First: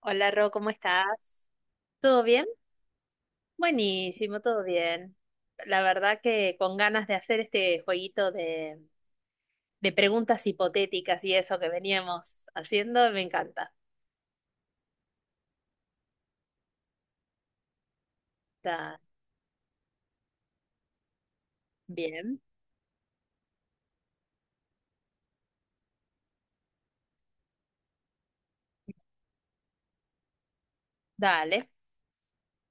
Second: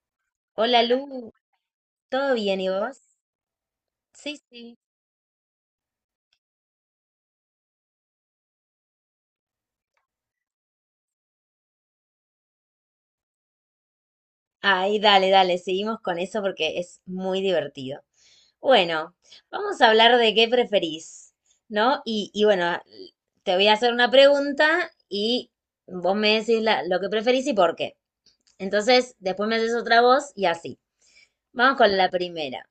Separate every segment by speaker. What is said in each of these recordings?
Speaker 1: Hola Ro, ¿cómo
Speaker 2: Hola Lu,
Speaker 1: estás? ¿Todo
Speaker 2: ¿todo
Speaker 1: bien?
Speaker 2: bien y vos? Sí,
Speaker 1: Buenísimo, todo
Speaker 2: sí.
Speaker 1: bien. La verdad que con ganas de hacer este jueguito de preguntas hipotéticas y eso que veníamos haciendo, me encanta.
Speaker 2: Ay, dale, dale, seguimos con eso porque es muy divertido.
Speaker 1: Está
Speaker 2: Bueno, vamos a hablar de qué preferís, ¿no? Y,
Speaker 1: bien.
Speaker 2: y bueno, te voy a hacer una pregunta y vos me decís lo que preferís y por qué. Entonces, después me haces otra voz y así.
Speaker 1: Dale.
Speaker 2: Vamos con la primera.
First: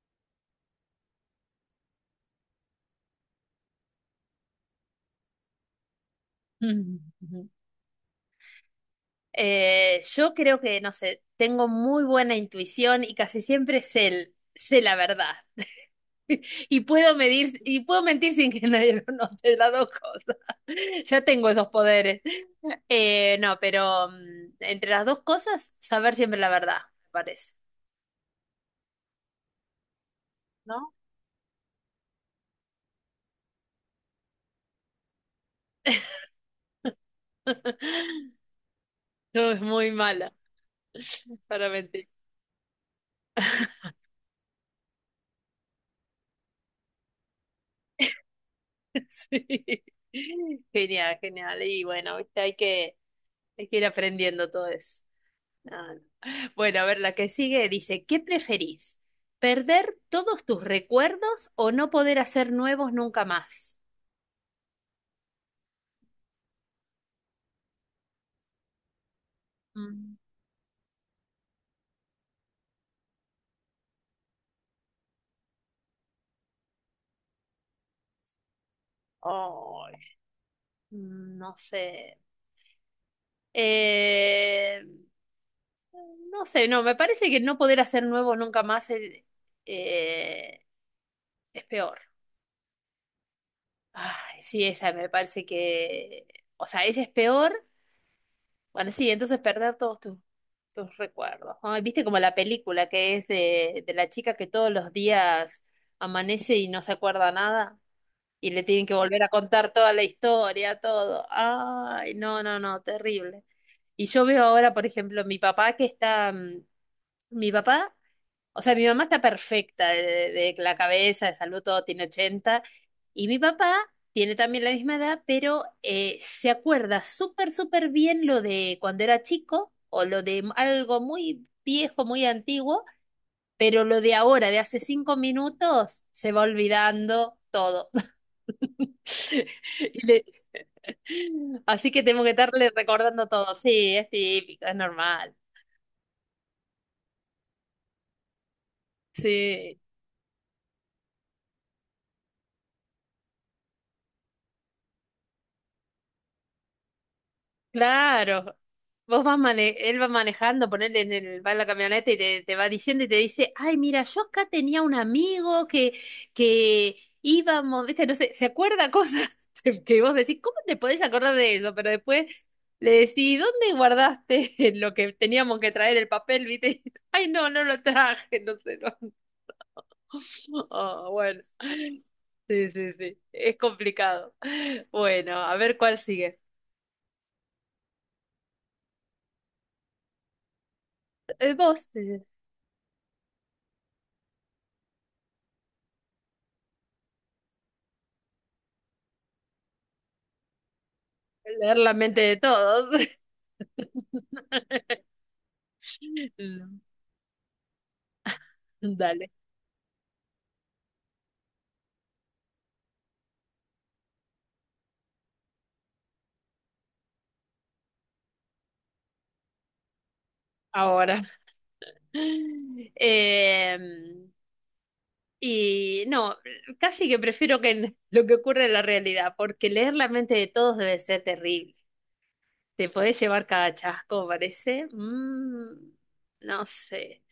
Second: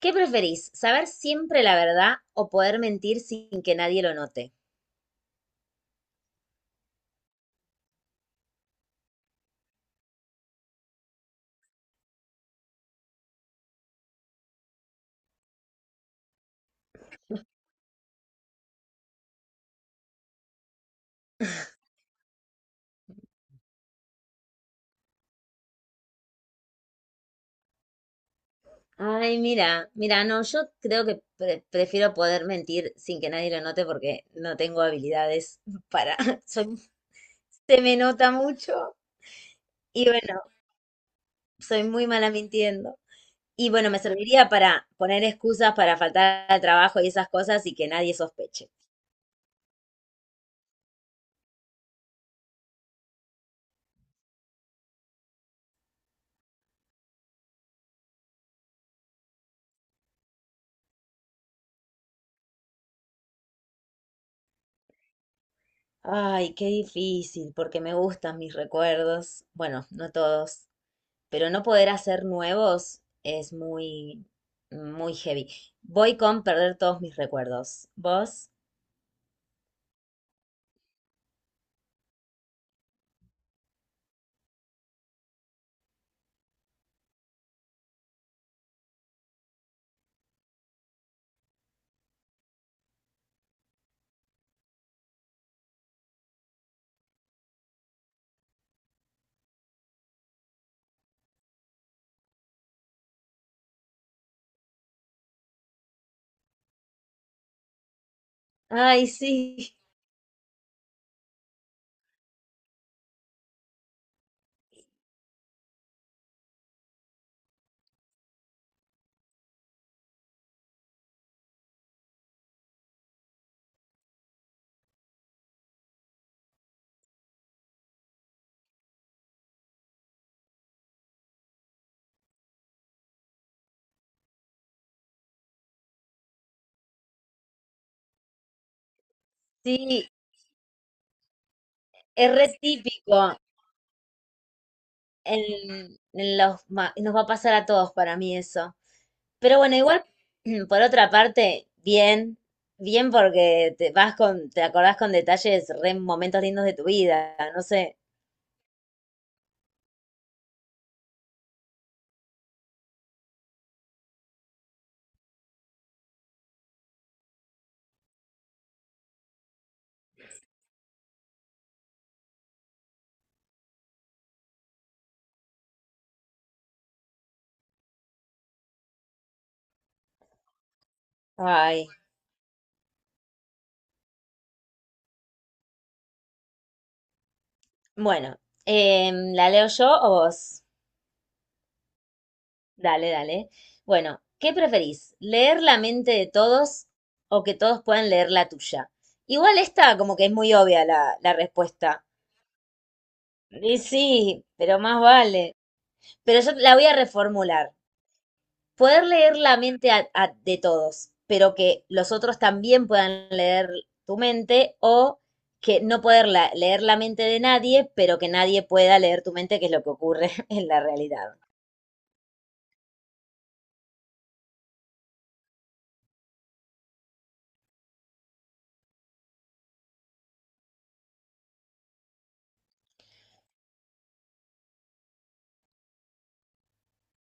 Speaker 2: ¿Qué preferís? ¿Saber siempre la verdad o poder mentir sin que nadie lo note?
Speaker 1: Yo creo que, no sé, tengo muy buena intuición y casi siempre sé, sé la verdad. Y puedo medir, y puedo mentir sin que nadie lo note, las dos cosas. Ya tengo esos poderes. No, pero entre las dos cosas, saber siempre la verdad, me parece,
Speaker 2: Ay, mira, mira, no, yo
Speaker 1: ¿no?
Speaker 2: creo que prefiero poder mentir sin que nadie lo note porque no tengo habilidades para, soy- se me nota mucho
Speaker 1: No, es muy
Speaker 2: y
Speaker 1: mala
Speaker 2: bueno,
Speaker 1: para
Speaker 2: soy
Speaker 1: mentir.
Speaker 2: muy mala mintiendo. Y bueno, me serviría para poner excusas para faltar al trabajo y esas cosas y que nadie sospeche.
Speaker 1: Sí. Genial, genial. Y bueno, viste, hay que ir aprendiendo todo eso. No, no. Bueno, a ver, la que sigue dice, ¿qué preferís? ¿Perder todos tus recuerdos o no poder hacer nuevos nunca más?
Speaker 2: Ay, qué difícil, porque me gustan mis recuerdos. Bueno, no
Speaker 1: Mm,
Speaker 2: todos, pero no poder hacer nuevos es muy, muy heavy. Voy con perder todos mis recuerdos. ¿Vos?
Speaker 1: ay, mm, no sé. Eh, no sé, no, me parece que no poder hacer nuevos nunca más eh, es peor. Ay, sí, esa me parece que, o sea, esa es peor. Bueno, sí, entonces perder tus recuerdos. Ay, viste como la película que es de la chica que todos los días amanece y no se acuerda nada y le tienen que
Speaker 2: Ay,
Speaker 1: volver a
Speaker 2: sí,
Speaker 1: contar toda la historia, todo. Ay, no, no, no, terrible. Y yo veo ahora, por ejemplo, mi papá que está, mm, mi papá o sea, mi mamá está perfecta de la cabeza, de salud, todo. Tiene 80 y mi papá tiene también la misma edad, pero se acuerda súper, súper bien lo de cuando era chico o lo de algo muy viejo, muy antiguo, pero lo de ahora, de hace 5 minutos, se va olvidando todo. Y
Speaker 2: sí,
Speaker 1: le- Así que tengo que
Speaker 2: es re
Speaker 1: estarle recordando
Speaker 2: típico
Speaker 1: todo. Sí, es típico, es normal.
Speaker 2: nos va a pasar a todos para mí eso. Pero bueno,
Speaker 1: Sí.
Speaker 2: igual, por otra parte, bien, bien porque te vas con, te acordás con detalles, re momentos lindos de tu vida, no sé.
Speaker 1: Claro, él va manejando, ponele en el, va en la camioneta y te va diciendo y te dice, ay, mira, yo acá tenía un amigo que íbamos, viste, no sé, se acuerda cosas que vos decís, ¿cómo te podés acordar de eso? Pero después le decís, ¿dónde guardaste lo que teníamos que traer el papel, viste? Ay, no, no lo traje, no sé, no. Oh, bueno,
Speaker 2: Ay,
Speaker 1: sí, sí, sí, es complicado. Bueno, a ver cuál sigue.
Speaker 2: bueno, ¿la leo yo o vos?
Speaker 1: Vos, dice,
Speaker 2: Dale, dale. Bueno, ¿qué preferís? ¿Leer la mente de todos o que todos puedan leer la tuya? Igual esta como que es muy obvia la
Speaker 1: leer la
Speaker 2: respuesta.
Speaker 1: mente de todos.
Speaker 2: Y sí, pero más vale. Pero yo la
Speaker 1: Mm,
Speaker 2: voy a reformular. Poder
Speaker 1: dale,
Speaker 2: leer la mente de todos, pero que los otros también puedan leer tu mente o que no poder leer la mente de nadie, pero que nadie pueda leer tu mente, que es lo que ocurre en la
Speaker 1: ahora.
Speaker 2: realidad.
Speaker 1: Em, y no, casi que prefiero lo que ocurre en la realidad, porque leer la mente de todos debe ser terrible. Te podés llevar cada chasco, parece. Mm, no sé.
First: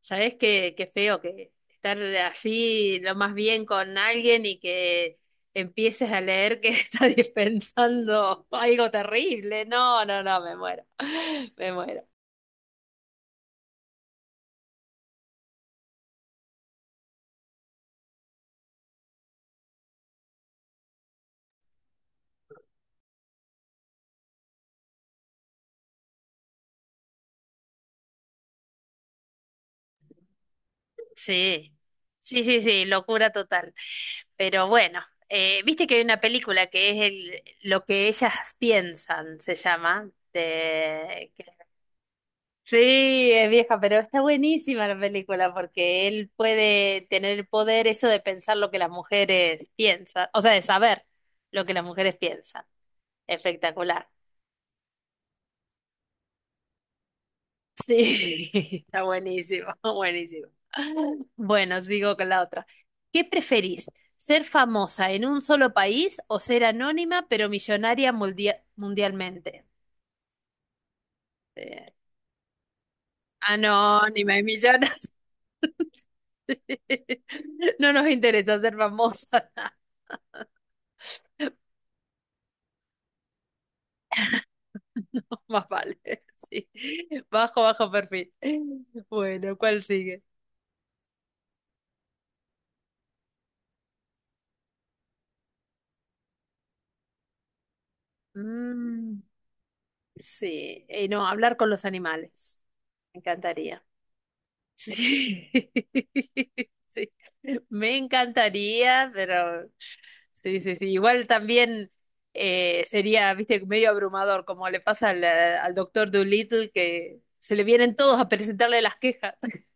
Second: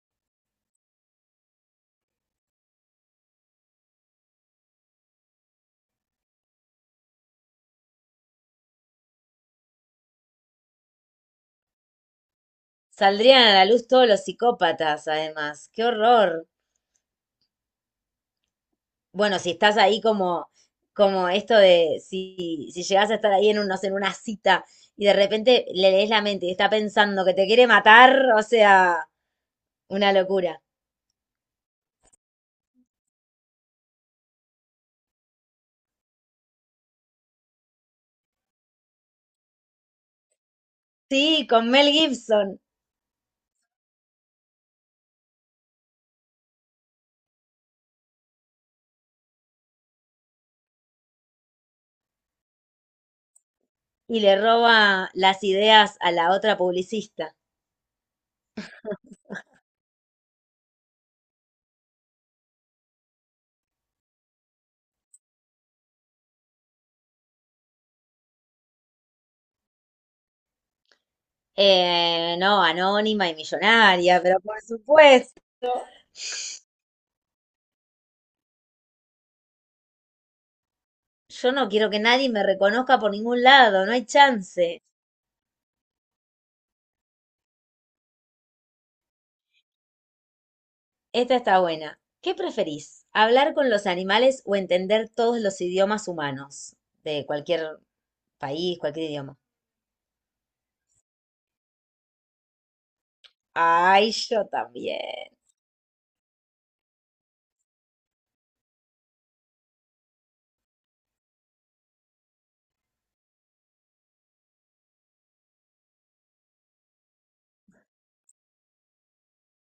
Speaker 1: ¿Sabés qué, qué feo que estar así lo más bien con alguien y que empieces a leer que está dispensando algo terrible? No, no, no, me muero. Me muero.
Speaker 2: Saldrían a la luz todos los psicópatas, además. ¡Qué horror! Bueno, si estás ahí como esto de si llegas a estar ahí en un, no sé, en una cita y de repente le lees la mente y está pensando que te quiere matar, o sea, una locura.
Speaker 1: Sí, sí, sí, sí, locura total. Pero bueno, viste que hay una película que es el, Lo que ellas piensan, se llama. De,
Speaker 2: Sí, con Mel Gibson
Speaker 1: sí, es vieja, pero está buenísima la película porque él puede tener el poder eso de pensar lo que las mujeres piensan, o sea, de saber lo que las mujeres piensan. Espectacular.
Speaker 2: y le roba las ideas a la otra publicista.
Speaker 1: Sí, está buenísimo, buenísimo. Bueno, sigo con la otra. ¿Qué preferís? ¿Ser famosa en un solo país o ser anónima pero millonaria mundialmente? Eh,
Speaker 2: No, anónima y millonaria,
Speaker 1: Anónima
Speaker 2: pero
Speaker 1: y
Speaker 2: por
Speaker 1: millonaria.
Speaker 2: supuesto.
Speaker 1: No nos interesa ser famosa,
Speaker 2: Yo no quiero que nadie me reconozca por ningún lado, no hay chance.
Speaker 1: más vale. Sí. Bajo, bajo perfil. Bueno, ¿cuál sigue?
Speaker 2: Esta está buena. ¿Qué preferís? ¿Hablar con los animales o entender todos los idiomas humanos de cualquier país, cualquier
Speaker 1: Mm,
Speaker 2: idioma?
Speaker 1: sí, no, hablar con los animales. Me encantaría.
Speaker 2: Ay, yo también.
Speaker 1: Sí, sí. Me encantaría, pero sí, sí, sí. Igual también sería, viste, medio abrumador, como le pasa al doctor Dolittle, que se le vienen todos a presentarle las quejas.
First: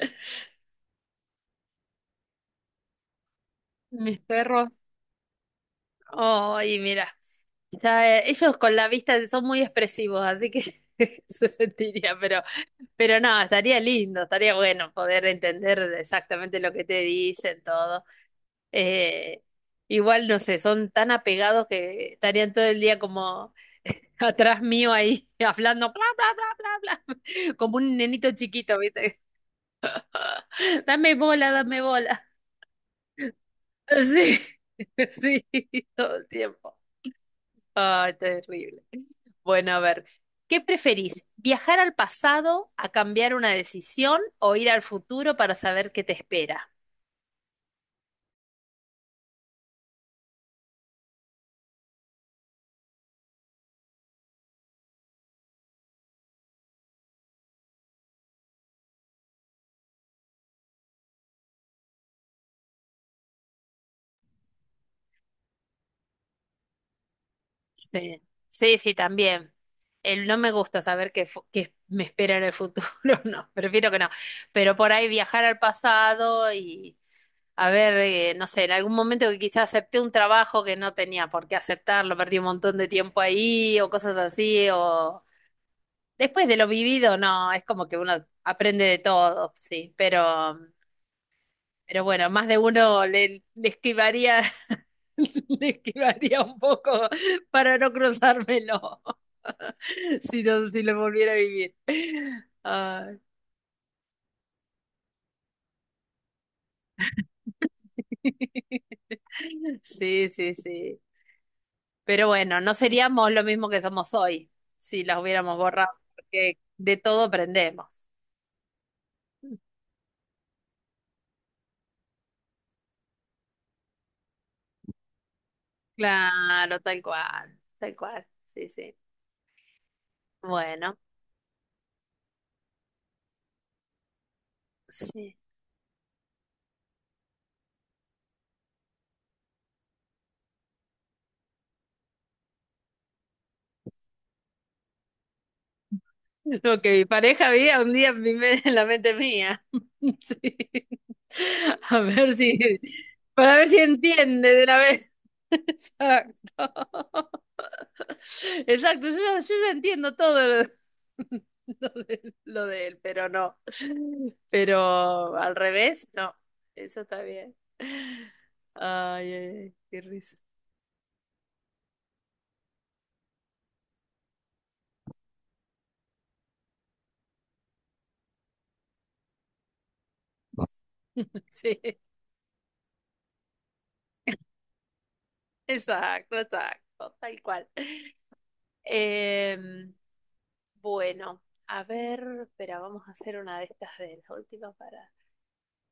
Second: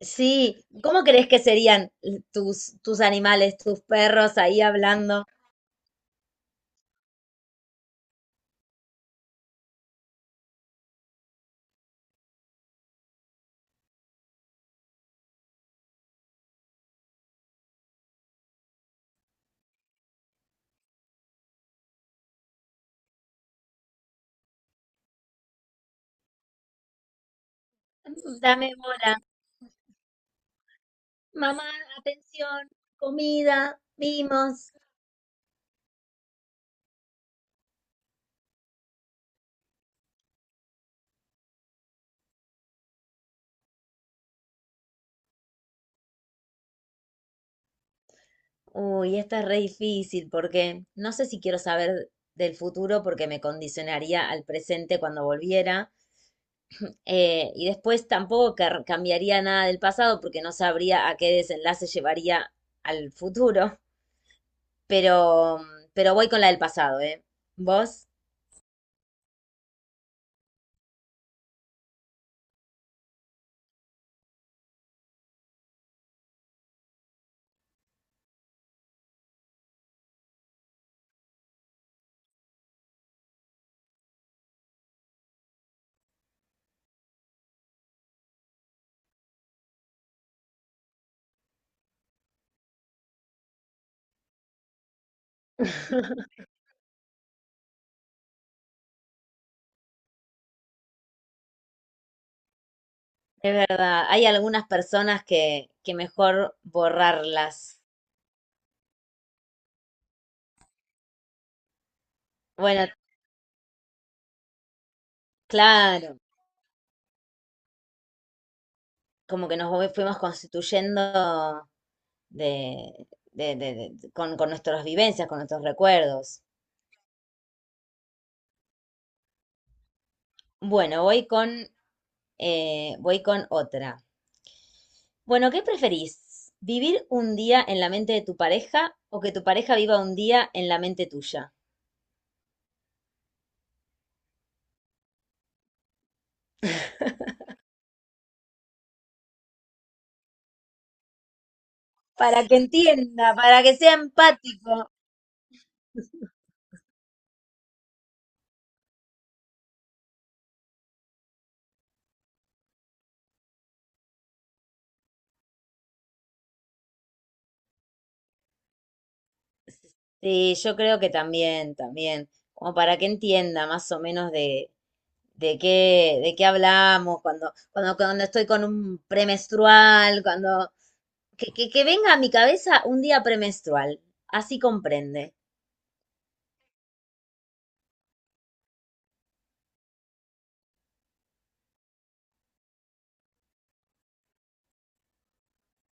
Speaker 2: Sí, ¿cómo crees que serían tus animales, tus
Speaker 1: Mis
Speaker 2: perros ahí
Speaker 1: perros.
Speaker 2: hablando?
Speaker 1: Ay, mira, ya, ellos con la vista son muy expresivos, así que se sentiría, pero no, estaría lindo, estaría bueno poder entender exactamente lo que te dicen, todo. Eh, Igual, no sé, son tan apegados que estarían todo el día como atrás mío ahí, hablando, bla, bla, bla, bla, bla, como un nenito
Speaker 2: Dame
Speaker 1: chiquito,
Speaker 2: bola,
Speaker 1: ¿viste? Dame bola,
Speaker 2: mamá,
Speaker 1: dame bola.
Speaker 2: atención, comida,
Speaker 1: Sí,
Speaker 2: mimos.
Speaker 1: sí, todo el tiempo. Ay, terrible. Bueno, a ver, ¿qué preferís? ¿Viajar al pasado a cambiar una decisión o ir al futuro para saber qué te espera?
Speaker 2: Uy, esta es re difícil porque no sé si quiero saber del futuro porque me condicionaría al presente cuando volviera. Y después tampoco cambiaría nada del pasado porque no sabría a qué desenlace llevaría al futuro. Pero, pero voy con la del pasado, ¿eh? ¿Vos?
Speaker 1: Sí, sí, sí, también. El, no me gusta saber qué me espera en el futuro, no, prefiero que no. Pero por ahí viajar al pasado y a ver, no sé, en algún momento que quizás acepté un trabajo que no tenía por qué aceptarlo, perdí un montón de tiempo ahí o cosas así, o después de lo vivido, no, es como que uno aprende de todo, sí, pero bueno, más de uno le esquivaría. Le esquivaría un poco para no cruzármelo, si no, si lo volviera a vivir. Ay.
Speaker 2: Es verdad, hay algunas personas que mejor borrarlas.
Speaker 1: Sí, sí, sí. Pero bueno, no
Speaker 2: Bueno,
Speaker 1: seríamos lo mismo que somos hoy si las hubiéramos borrado,
Speaker 2: claro,
Speaker 1: porque de todo aprendemos.
Speaker 2: como que nos fuimos constituyendo de, con nuestras vivencias, con nuestros recuerdos.
Speaker 1: Claro, tal cual, tal cual. Sí, sí. Bueno,
Speaker 2: Bueno, voy con otra.
Speaker 1: sí.
Speaker 2: Bueno, ¿qué preferís? ¿Vivir un día en la mente de tu pareja o que tu pareja viva un día en la mente tuya?
Speaker 1: Lo que mi pareja veía un día en la mente mía. Sí. A ver
Speaker 2: Para que
Speaker 1: si,
Speaker 2: entienda,
Speaker 1: para
Speaker 2: para
Speaker 1: ver
Speaker 2: que
Speaker 1: si
Speaker 2: sea
Speaker 1: entiende de
Speaker 2: empático.
Speaker 1: una vez. Exacto. Exacto, yo ya entiendo todo lo, lo de él, pero no. Pero al revés, no. Eso está bien. Ay, ay, ay, qué risa.
Speaker 2: Sí, yo creo que también, también, como para que entienda más o menos de qué hablamos, cuando estoy con un premenstrual, cuando, que, que-
Speaker 1: Sí,
Speaker 2: que venga a mi cabeza un día premenstrual. Así comprende.
Speaker 1: exacto, exacto, tal cual. Em, Bueno, a ver, espera, vamos a hacer una de estas de las últimas para.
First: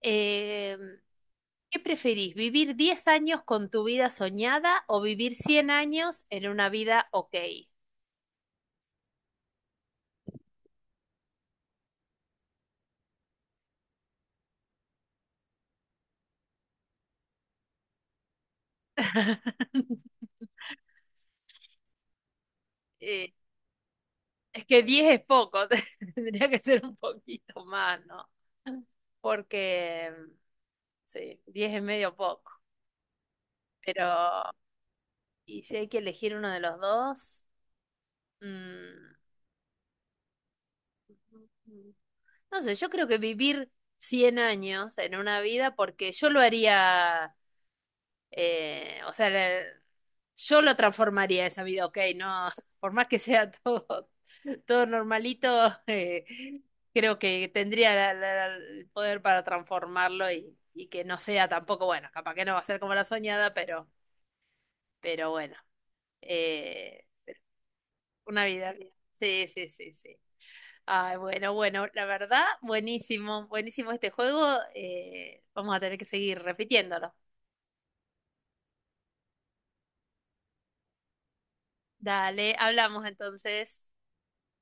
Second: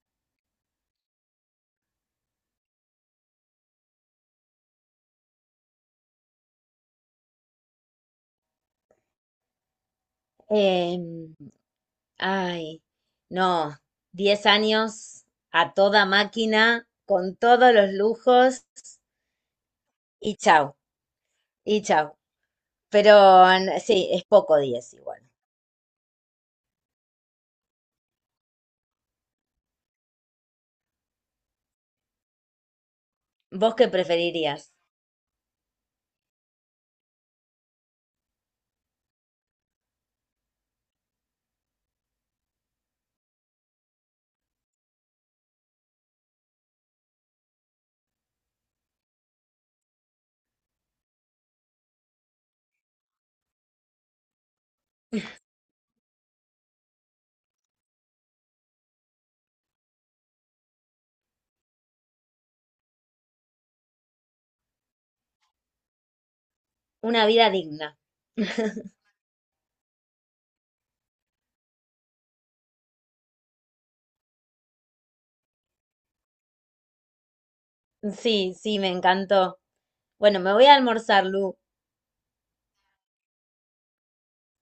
Speaker 1: Eh, ¿Qué preferís, vivir 10 años con tu vida soñada o vivir 100 años en una vida ok?
Speaker 2: Em, Ay, no, 10 años a toda máquina, con todos los lujos y chau, y chau. Pero
Speaker 1: Eh,
Speaker 2: sí, es poco
Speaker 1: es que
Speaker 2: 10
Speaker 1: 10
Speaker 2: igual.
Speaker 1: es poco, tendría que ser un poquito más, ¿no? Porque, sí, 10 es medio poco,
Speaker 2: ¿Vos qué
Speaker 1: pero,
Speaker 2: preferirías?
Speaker 1: ¿y si hay que elegir uno de los dos? Mm, no sé, yo creo que vivir 100 años en una vida, porque yo lo haría, o sea, yo lo transformaría esa vida, ok, no, por más que sea todo, todo normalito, eh, creo que tendría el poder para transformarlo y que no sea tampoco, bueno, capaz que no va a ser como la soñada, pero bueno, eh,
Speaker 2: Una vida digna.
Speaker 1: una vida. Bien. Sí, sí, sí, sí. Ay, bueno, bueno, la verdad, buenísimo, buenísimo este juego. Eh, vamos a tener que seguir repitiéndolo.
Speaker 2: Sí, sí, me encantó. Bueno, me voy a almorzar, Lu.
Speaker 1: Dale, hablamos entonces.